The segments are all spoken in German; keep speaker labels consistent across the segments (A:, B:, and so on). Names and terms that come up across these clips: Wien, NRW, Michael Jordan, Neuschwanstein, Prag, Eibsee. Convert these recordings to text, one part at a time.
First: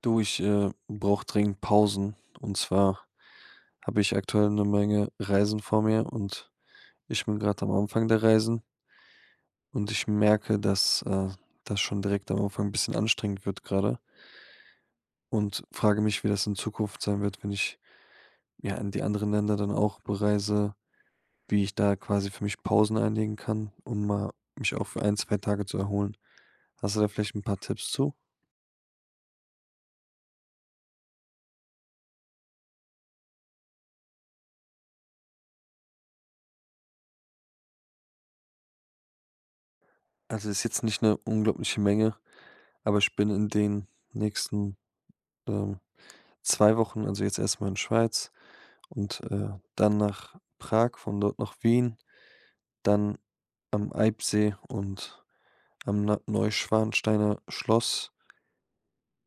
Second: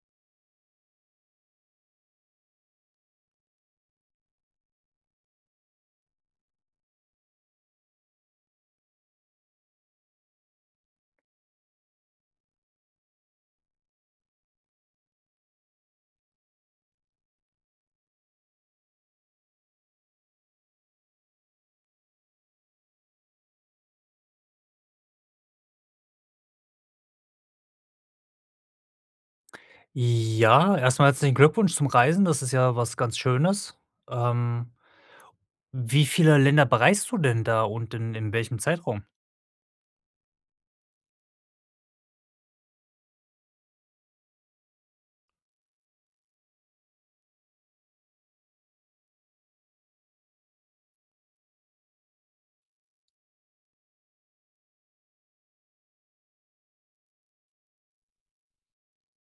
A: Du, ich brauche dringend Pausen. Und zwar habe ich aktuell eine Menge Reisen vor mir und ich bin gerade am Anfang der Reisen und ich merke, dass das schon direkt am Anfang ein bisschen anstrengend wird gerade und frage mich, wie das in Zukunft sein wird, wenn ich ja in die anderen Länder dann auch bereise, wie ich da quasi für mich Pausen einlegen kann, um mal mich auch für ein, zwei Tage zu erholen. Hast du da vielleicht ein paar Tipps zu?
B: Ja, erstmal mal herzlichen Glückwunsch zum Reisen. Das ist ja was ganz Schönes. Ähm, Wie viele Länder bereist du denn da und in welchem Zeitraum?
A: Also ist jetzt nicht eine unglaubliche Menge, aber ich bin in den nächsten ähm, 2 Wochen, also jetzt erstmal mal in Schweiz und dann nach Prag, von dort nach Wien, dann am Eibsee und am Neuschwansteiner Schloss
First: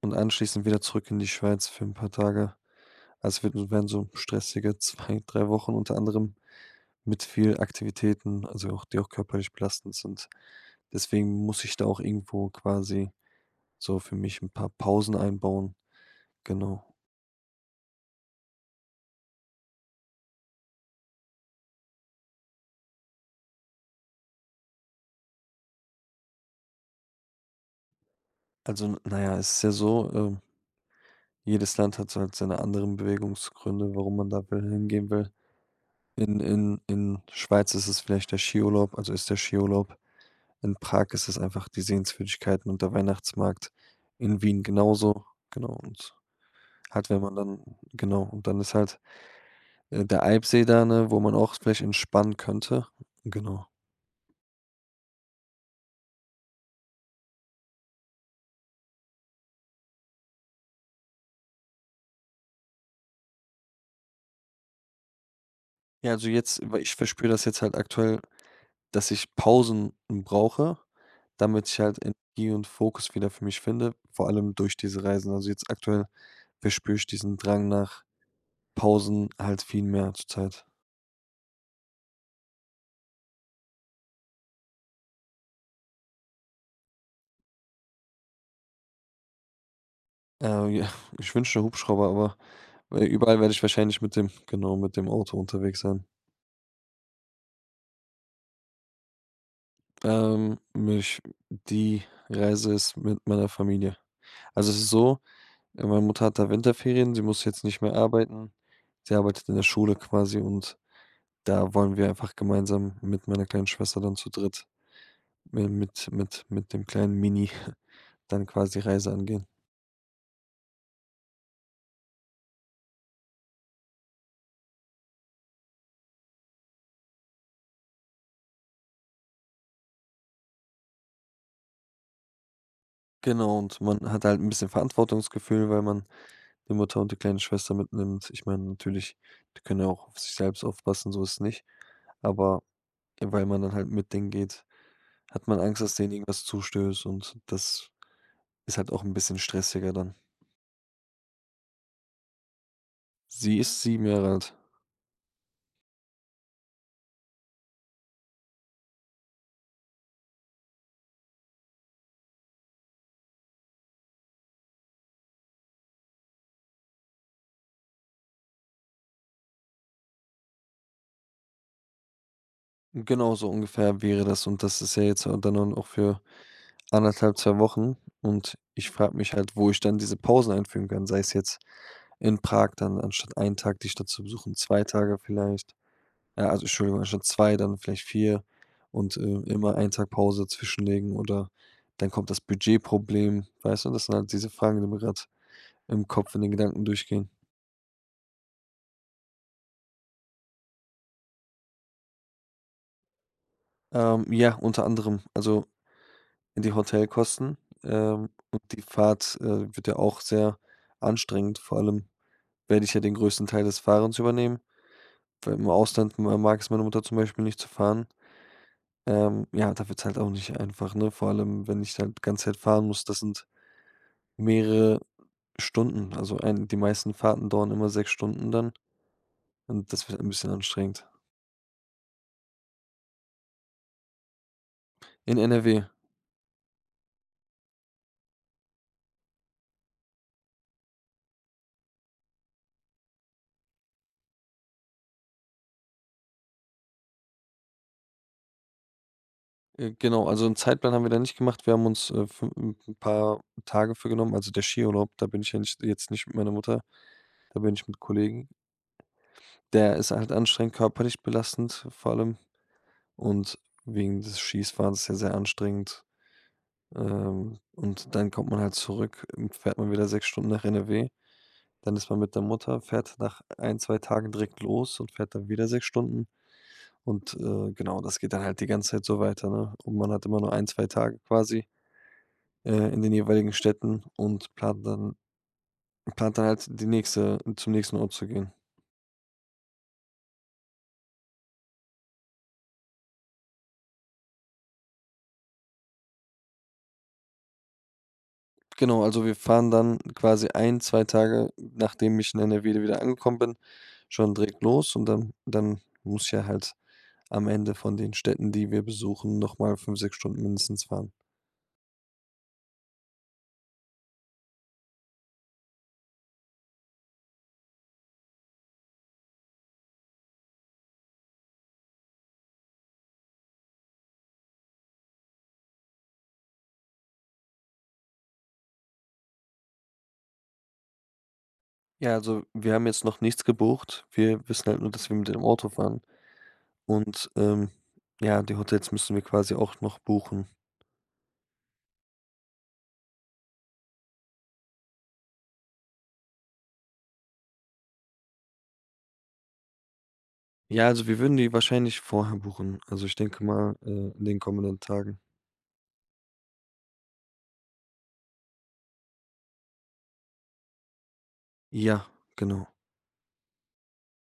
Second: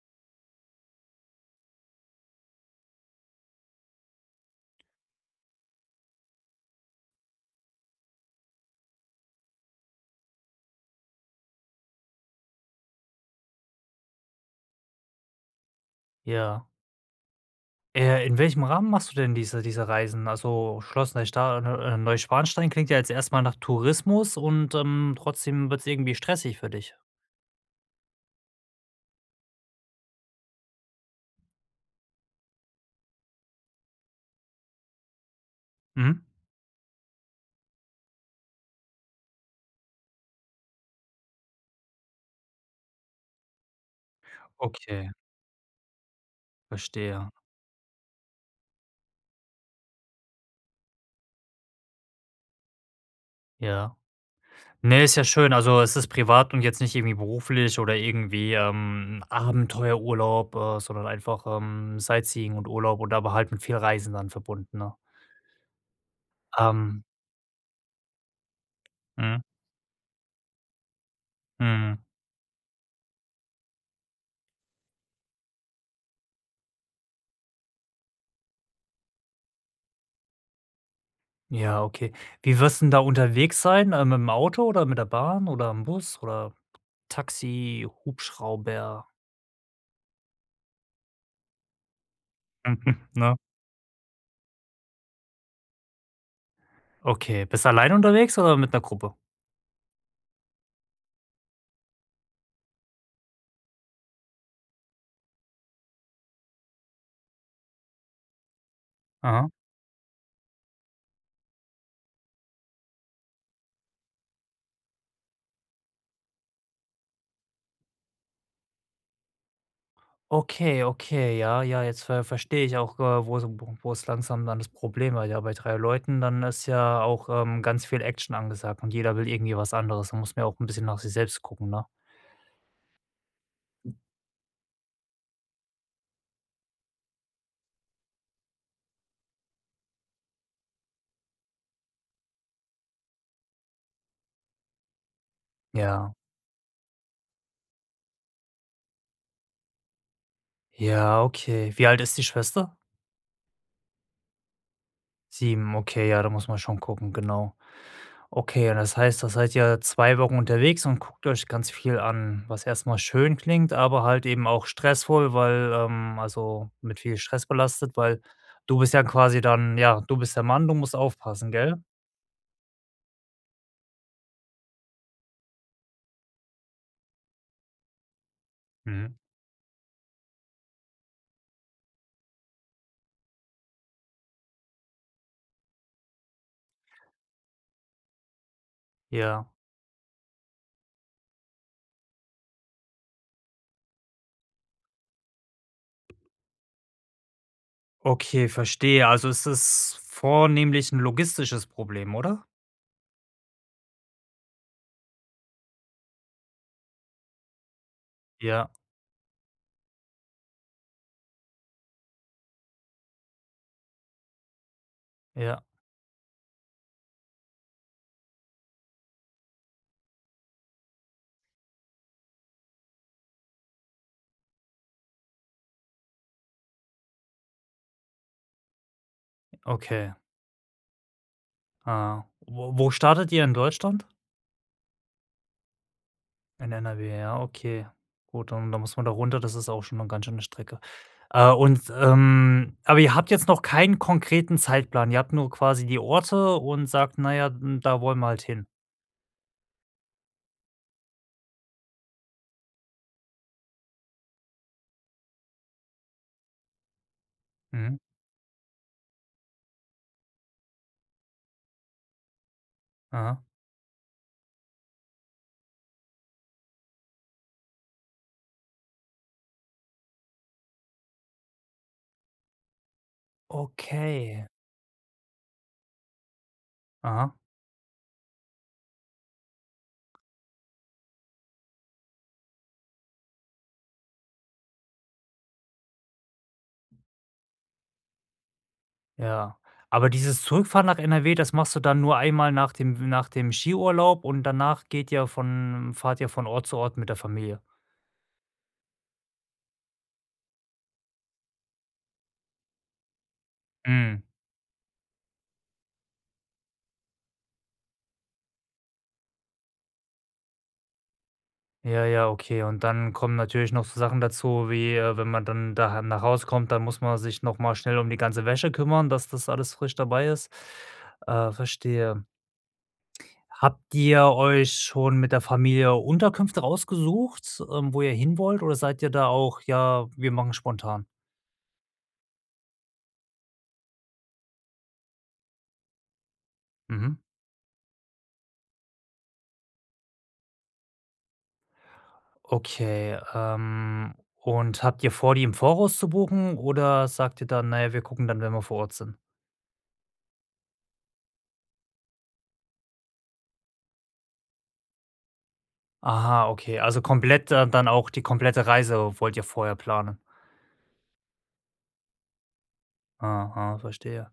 A: und anschließend wieder zurück in die Schweiz für ein paar Tage. Also, es wird werden so stressige 2 3 Wochen, unter anderem mit viel Aktivitäten, also auch die auch körperlich belastend sind. Deswegen muss ich da auch irgendwo quasi so für mich ein paar Pausen einbauen,
B: Ja.
A: genau.
B: In welchem Rahmen machst du denn diese Reisen? Also, Schloss Neusta Neuschwanstein klingt ja jetzt erstmal nach Tourismus und, trotzdem wird es irgendwie stressig für dich.
A: Also, na ja, es ist ja so, ähm. Jedes Land hat so halt seine anderen Bewegungsgründe, warum man da will hingehen will.
B: Mhm.
A: In Schweiz ist es vielleicht der Skiurlaub, also ist der Skiurlaub. In Prag ist es einfach die Sehenswürdigkeiten und der Weihnachtsmarkt. In Wien
B: Okay,
A: genauso, genau und halt, wenn
B: verstehe.
A: man dann genau, und dann ist halt, der Alpsee da, ne, wo man auch vielleicht entspannen könnte. Genau.
B: Ja. Ne, ist ja schön. Also, es ist privat und jetzt nicht irgendwie beruflich oder irgendwie, Abenteuerurlaub, sondern einfach, Sightseeing und Urlaub und aber halt mit viel Reisen dann verbunden, ne?
A: Ja, also jetzt, weil ich
B: Ähm,
A: verspüre das jetzt halt aktuell, dass ich
B: mhm,
A: Pausen brauche, damit ich halt
B: mhm.
A: Energie und Fokus wieder für mich finde, vor allem durch diese Reisen. Also jetzt aktuell verspüre ich diesen Drang nach Pausen halt viel mehr zurzeit.
B: Ja, okay. Wie wirst du denn da unterwegs sein? Mit'm Auto oder mit der Bahn oder im Bus oder Taxi, Hubschrauber,
A: Ja, ich wünschte Hubschrauber, aber,
B: mhm,
A: äh,
B: ne?
A: überall werde ich wahrscheinlich mit dem Auto unterwegs sein.
B: Okay. Bist du alleine unterwegs oder mit einer Gruppe?
A: Mich die Reise ist mit meiner Familie. Also, es ist so, meine Mutter hat da Winterferien, sie muss jetzt nicht mehr arbeiten. Sie arbeitet
B: Mhm.
A: in der Schule quasi und da wollen wir einfach gemeinsam mit meiner kleinen Schwester dann zu dritt mi mit dem kleinen Mini dann quasi Reise angehen.
B: Okay, okay, ja, ja, jetzt verstehe ich auch, wo so wo es langsam dann das Problem war. Ja, bei 3 Leuten, dann ist ja auch, ganz viel Action angesagt und jeder will irgendwie was anderes. Da muss man ja auch ein bisschen nach sich selbst gucken, ne?
A: Genau, und man hat halt ein bisschen Verantwortungsgefühl, weil man die Mutter und die kleine Schwester mitnimmt. Ich meine, natürlich, die können ja auch auf sich selbst aufpassen, so ist es nicht, aber weil man dann halt mit denen geht, hat man Angst, dass denen
B: Ja.
A: irgendwas zustößt und das ist halt auch ein bisschen stressiger dann.
B: Ja, okay. Wie alt ist die Schwester?
A: Sie ist 7 Jahre alt.
B: 7. Okay, ja, da muss man schon gucken, genau. Okay, und das heißt, da seid ihr 2 Wochen unterwegs und guckt euch ganz viel an, was erstmal schön klingt, aber halt eben auch stressvoll, weil, also, mit viel Stress belastet, weil du bist ja quasi dann ja, du bist der Mann, du musst aufpassen, gell?
A: Genau so ungefähr wäre das und das ist ja jetzt dann auch für anderthalb 2 Wochen und ich frage
B: Mhm.
A: mich halt, wo ich dann diese Pausen einfügen kann, sei es jetzt in Prag dann anstatt einen Tag die Stadt zu besuchen, 2 Tage vielleicht. Ja, also Entschuldigung, schon 2 dann vielleicht 4 und
B: Ja,
A: immer einen Tag Pause zwischenlegen oder dann kommt das Budgetproblem, weißt du? Das sind halt diese Fragen, die mir grad im Kopf in den Gedanken durchgehen.
B: okay, verstehe. Also, ist es vornehmlich ein logistisches Problem, oder?
A: Ja, unter anderem, also die Hotelkosten, und
B: Ja,
A: die Fahrt wird ja auch sehr anstrengend. Vor allem werde ich ja den größten Teil des Fahrens übernehmen, weil
B: ja,
A: im Ausland ma mag es meine Mutter zum Beispiel nicht zu fahren. Ja, da wird es halt auch nicht einfach, ne? Vor allem, wenn ich halt die ganze Zeit fahren muss, das sind mehrere Stunden, also ein die meisten Fahrten dauern immer 6 Stunden dann und das
B: okay.
A: wird ein bisschen anstrengend.
B: Ah, wo startet ihr in Deutschland?
A: In NRW.
B: In NRW, ja, okay. Gut, dann muss man da runter, das ist auch schon eine ganz schöne Strecke. Und, aber ihr habt jetzt noch keinen konkreten Zeitplan. Ihr habt nur quasi die Orte und sagt: „Na ja, hm, da wollen wir halt hin.“
A: Genau, also einen Zeitplan haben wir da nicht gemacht. Wir haben uns, fü 'n paar Tage für genommen, also der Skiurlaub, da bin ich ja nicht mit meiner Mutter, da bin ich mit
B: Mhm.
A: Kollegen. Der ist halt anstrengend, körperlich belastend vor allem
B: Aha.
A: und wegen des Skis war das ja sehr anstrengend, und dann kommt man halt zurück, fährt man wieder 6 Stunden nach NRW, dann ist man mit der Mutter, fährt nach ein 2 Tagen
B: Okay.
A: direkt los und fährt dann wieder 6 Stunden. Und,
B: Aha,
A: genau, das geht dann halt die ganze Zeit so weiter, ne? Und man hat immer nur ein 2 Tage quasi, in den jeweiligen Städten und plant dann halt die nächste zum nächsten Ort zu gehen.
B: ja. Aber dieses Zurückfahren nach NRW, das machst du dann nur einmal nach dem Skiurlaub und danach geht ihr von fahrt ihr von Ort zu Ort mit der Familie?
A: Genau, also wir fahren dann quasi ein 2 Tage, nachdem ich in NRW wieder angekommen bin,
B: Mhm.
A: schon direkt los und dann muss ja halt am Ende von den Städten, die wir besuchen, noch mal 5, 6 Stunden mindestens fahren.
B: Ja, ja, okay. Und dann kommen natürlich noch so Sachen dazu, wie wenn man dann da nach Hause kommt, dann muss man sich nochmal schnell um die ganze Wäsche kümmern, dass das alles frisch dabei ist. Verstehe. Habt ihr euch schon mit der Familie Unterkünfte rausgesucht, wo ihr hin wollt? Oder seid ihr da auch, ja, wir machen spontan?
A: Ja, also wir haben jetzt noch nichts gebucht. Wir wissen halt nur, dass wir mit dem Auto fahren.
B: Mhm.
A: Und, ja, die Hotels müssen wir quasi auch noch buchen.
B: Okay. Und habt ihr vor, die im Voraus zu buchen? Oder sagt ihr dann, naja, wir gucken dann, wenn wir vor Ort sind?
A: Ja, also wir würden die wahrscheinlich vorher buchen. Also, ich denke mal, in den kommenden Tagen.
B: Aha, okay. Also komplett da dann auch die komplette Reise wollt ihr vorher planen.
A: Ja, genau.
B: Aha, verstehe.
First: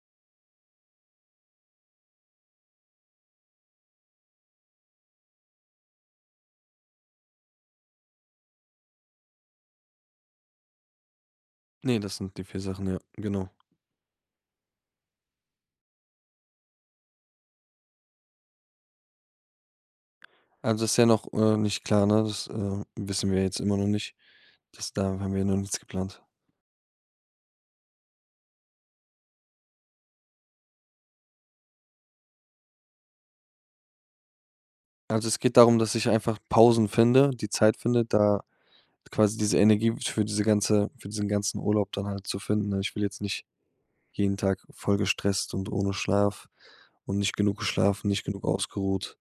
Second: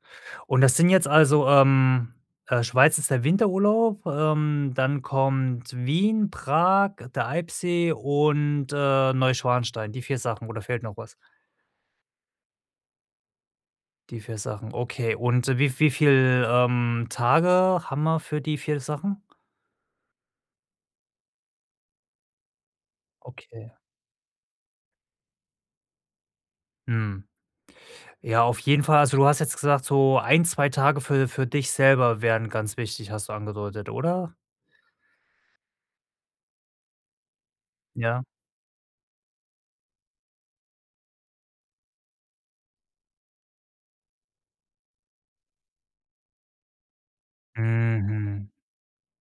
B: Und das sind jetzt also, Schweiz ist der Winterurlaub, dann kommt Wien, Prag, der Eibsee und, Neuschwanstein. Die 4 Sachen oder fehlt noch was?
A: Nee, das sind die vier Sachen, ja, genau.
B: Die vier Sachen, okay. Und wie viel, Tage haben wir für die 4 Sachen?
A: Also, das ist ja noch, nicht klar, ne? Das, wissen wir jetzt
B: Okay.
A: immer noch nicht. Das da haben wir noch nichts geplant.
B: Mhm. Ja, auf jeden Fall. Also, du hast jetzt gesagt, so ein 2 Tage für dich selber wären ganz wichtig, hast du angedeutet, oder?
A: Also, es geht darum, dass ich einfach Pausen finde, die Zeit finde,
B: Ja.
A: da quasi diese Energie für diesen ganzen Urlaub dann halt zu finden, ne? Ich will jetzt nicht jeden Tag voll gestresst und ohne Schlaf und nicht genug geschlafen, nicht genug
B: Mhm.
A: ausgeruht.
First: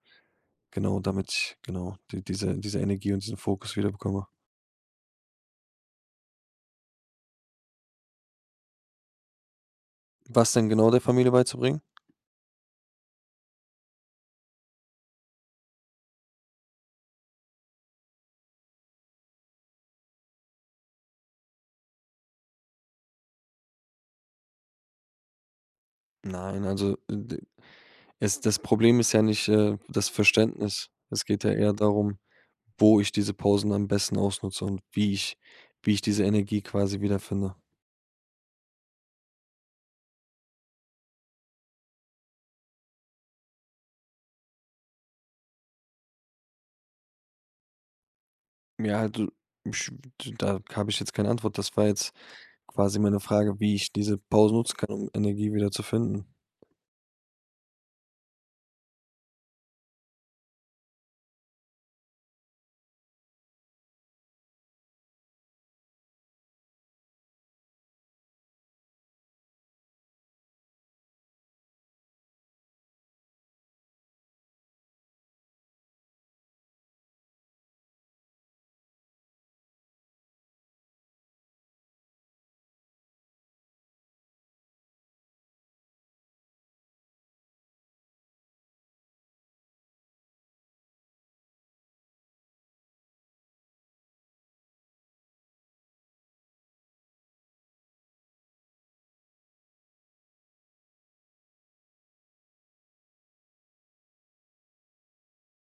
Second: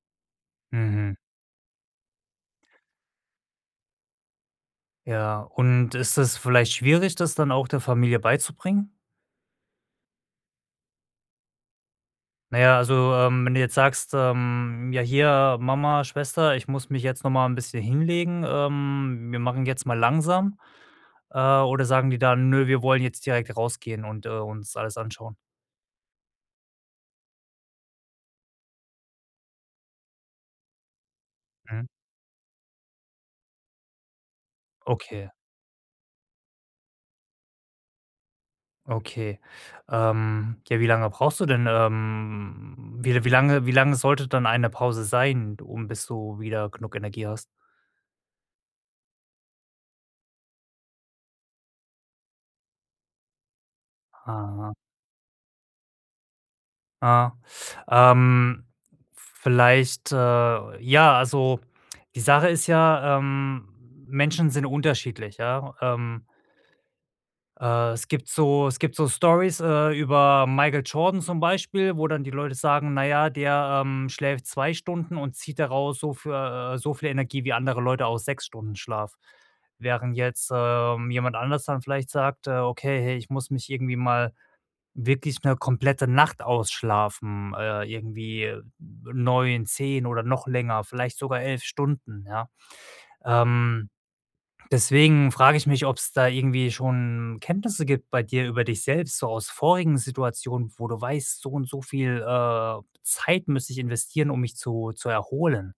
A: Genau,
B: Mhm.
A: damit ich genau diese Energie und diesen Fokus wieder bekomme.
B: Ja, und ist das vielleicht schwierig, das dann auch der Familie beizubringen?
A: Was denn genau der Familie beizubringen?
B: Naja, also, wenn du jetzt sagst, „Ja, hier, Mama, Schwester, ich muss mich jetzt noch mal 'n bisschen hinlegen, wir machen jetzt mal langsam.“ oder sagen die dann: „Nö, wir wollen jetzt direkt rausgehen und, uns alles anschauen?“
A: Nein, also, d es das Problem ist ja nicht das Verständnis. Es geht ja eher
B: Mhm.
A: darum, wo ich diese Pausen am besten ausnutze und
B: Okay,
A: wie ich diese Energie quasi wiederfinde.
B: okay. Ja, wie lange brauchst du denn, wie wie lange sollte dann eine Pause sein, um bis du wieder genug Energie hast?
A: Ja, also, ich d da habe ich jetzt keine Antwort. Das war jetzt quasi meine Frage, wie ich diese Pausen
B: Ah.
A: nutzen kann, um Energie wieder zu finden.
B: Ja. Ähm, vielleicht, ja, also, die Sache ist ja, Menschen sind unterschiedlich, ja? Es gibt so Stories über Michael Jordan zum Beispiel, wo dann die Leute sagen: naja, der, schläft 2 Stunden und zieht daraus so für so viel Energie wie andere Leute aus 6 Stunden Schlaf.“ Während jetzt, jemand anders dann vielleicht sagt: okay, hey, ich muss mich irgendwie mal wirklich eine komplette Nacht ausschlafen, irgendwie 9 10 oder noch länger, vielleicht sogar 11 Stunden, ja. Ähm, deswegen frage ich mich, ob es da irgendwie schon Kenntnisse gibt bei dir über dich selbst, so aus vorigen Situationen, wo du weißt, so und so viel, Zeit müsste ich investieren, um mich zu erholen.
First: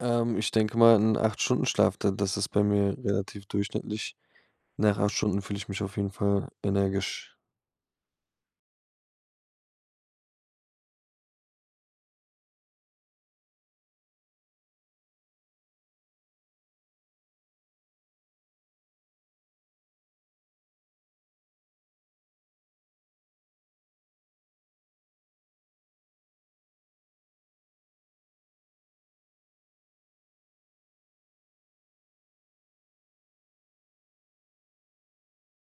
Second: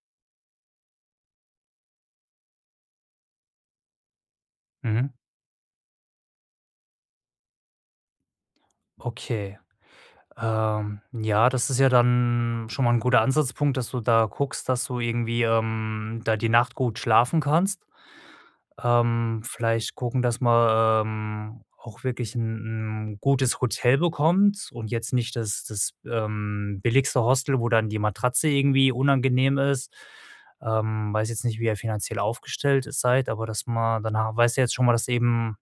A: Ich denke mal, 'n 8 Stunden Schlaf, da das ist bei mir relativ durchschnittlich. Nach
B: Mhm.
A: 8 Stunden fühle ich mich auf jeden Fall energisch.
B: Okay. Ja, das ist ja dann schon mal ein guter Ansatzpunkt, dass du da guckst, dass du irgendwie, da die Nacht gut schlafen kannst. Vielleicht gucken, dass man, auch wirklich ein 'n gutes Hotel bekommt und jetzt nicht billigste Hostel, wo dann die Matratze irgendwie unangenehm ist. Weiß jetzt nicht, wie ihr finanziell aufgestellt seid, aber dass man dann ha weißt du jetzt schon mal, dass du eben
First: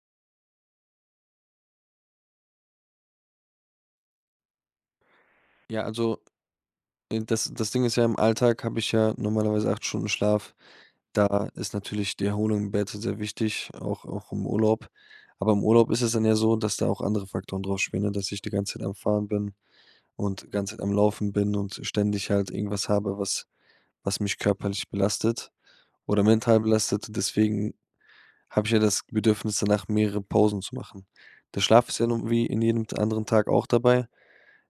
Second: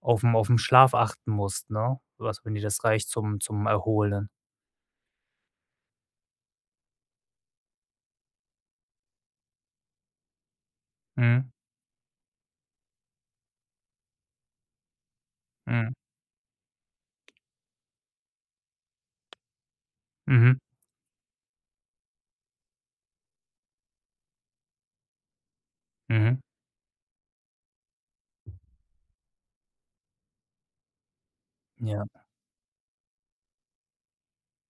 B: auf dem Schlaf achten musst, ne? Was wenn dir das reicht zum Erholen.
A: Ja, also, das Ding ist ja, im Alltag habe ich ja normalerweise 8 Stunden Schlaf. Da
B: Mhm.
A: ist natürlich die Erholung im Bett sehr wichtig, auch im Urlaub. Aber im Urlaub
B: Mhm.
A: ist es dann ja so, dass da auch andere Faktoren drauf spielen, ne, dass ich die ganze Zeit am Fahren bin und die
B: Mhm.
A: ganze Zeit am Laufen bin und ständig halt irgendwas habe, was mich körperlich belastet oder
B: Mhm.
A: mental belastet. Deswegen habe ich ja das Bedürfnis danach, mehrere Pausen zu machen. Der Schlaf ist ja
B: Ja,
A: nun wie in jedem anderen Tag auch dabei.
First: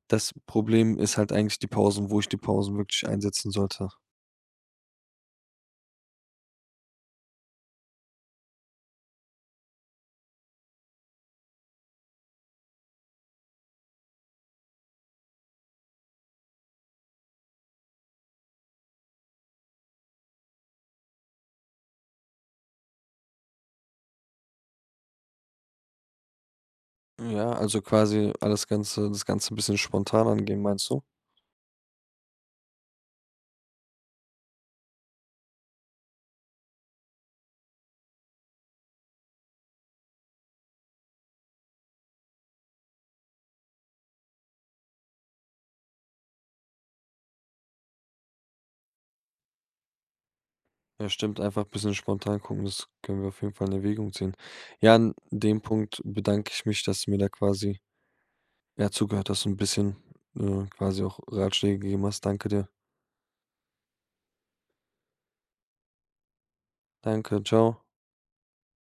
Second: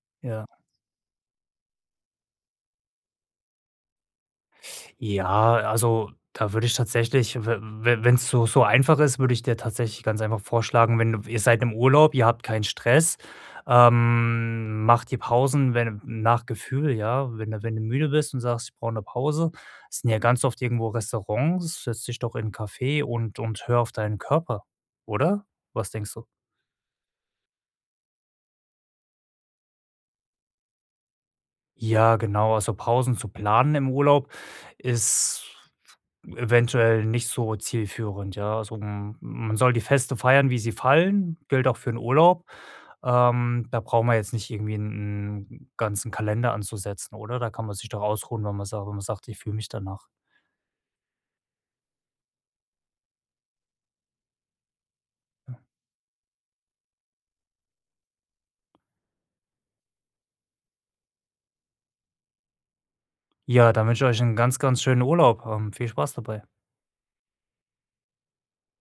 A: Das
B: ja.
A: Problem ist halt eigentlich die Pausen, wo ich die Pausen wirklich einsetzen sollte.
B: Ja, also da würde ich tatsächlich, wenn es so einfach ist, würde ich dir tatsächlich ganz einfach vorschlagen, wenn du ihr seid im Urlaub, ihr habt keinen Stress, macht die Pausen, wenn nach Gefühl, ja. Wenn du müde bist und sagst: „Ich brauche eine Pause“, es sind ja ganz oft irgendwo Restaurants, setz dich doch in 'n Café und hör auf deinen Körper, oder? Was denkst du?
A: Ja, also quasi das Ganze ein bisschen spontan angehen, meinst du?
B: Ja, genau, also Pausen zu planen im Urlaub ist eventuell nicht so zielführend, ja. Also, m man soll die Feste feiern, wie sie fallen, gilt auch für den Urlaub. Da brauchen wir jetzt nicht irgendwie einen ganzen Kalender anzusetzen, oder? Da kann man sich doch ausruhen, wenn man sa wenn man sagt: „Ich fühle mich danach.“
A: Ja, stimmt, einfach ein bisschen spontan gucken, das können wir auf jeden Fall in Erwägung ziehen. Ja, an dem Punkt bedanke ich mich, dass du mir da quasi ja, zugehört hast und ein bisschen quasi auch Ratschläge gegeben hast. Danke dir.
B: Ja, dann wünsche ich euch einen ganz, ganz schönen Urlaub. Viel Spaß dabei.
A: Danke, ciao.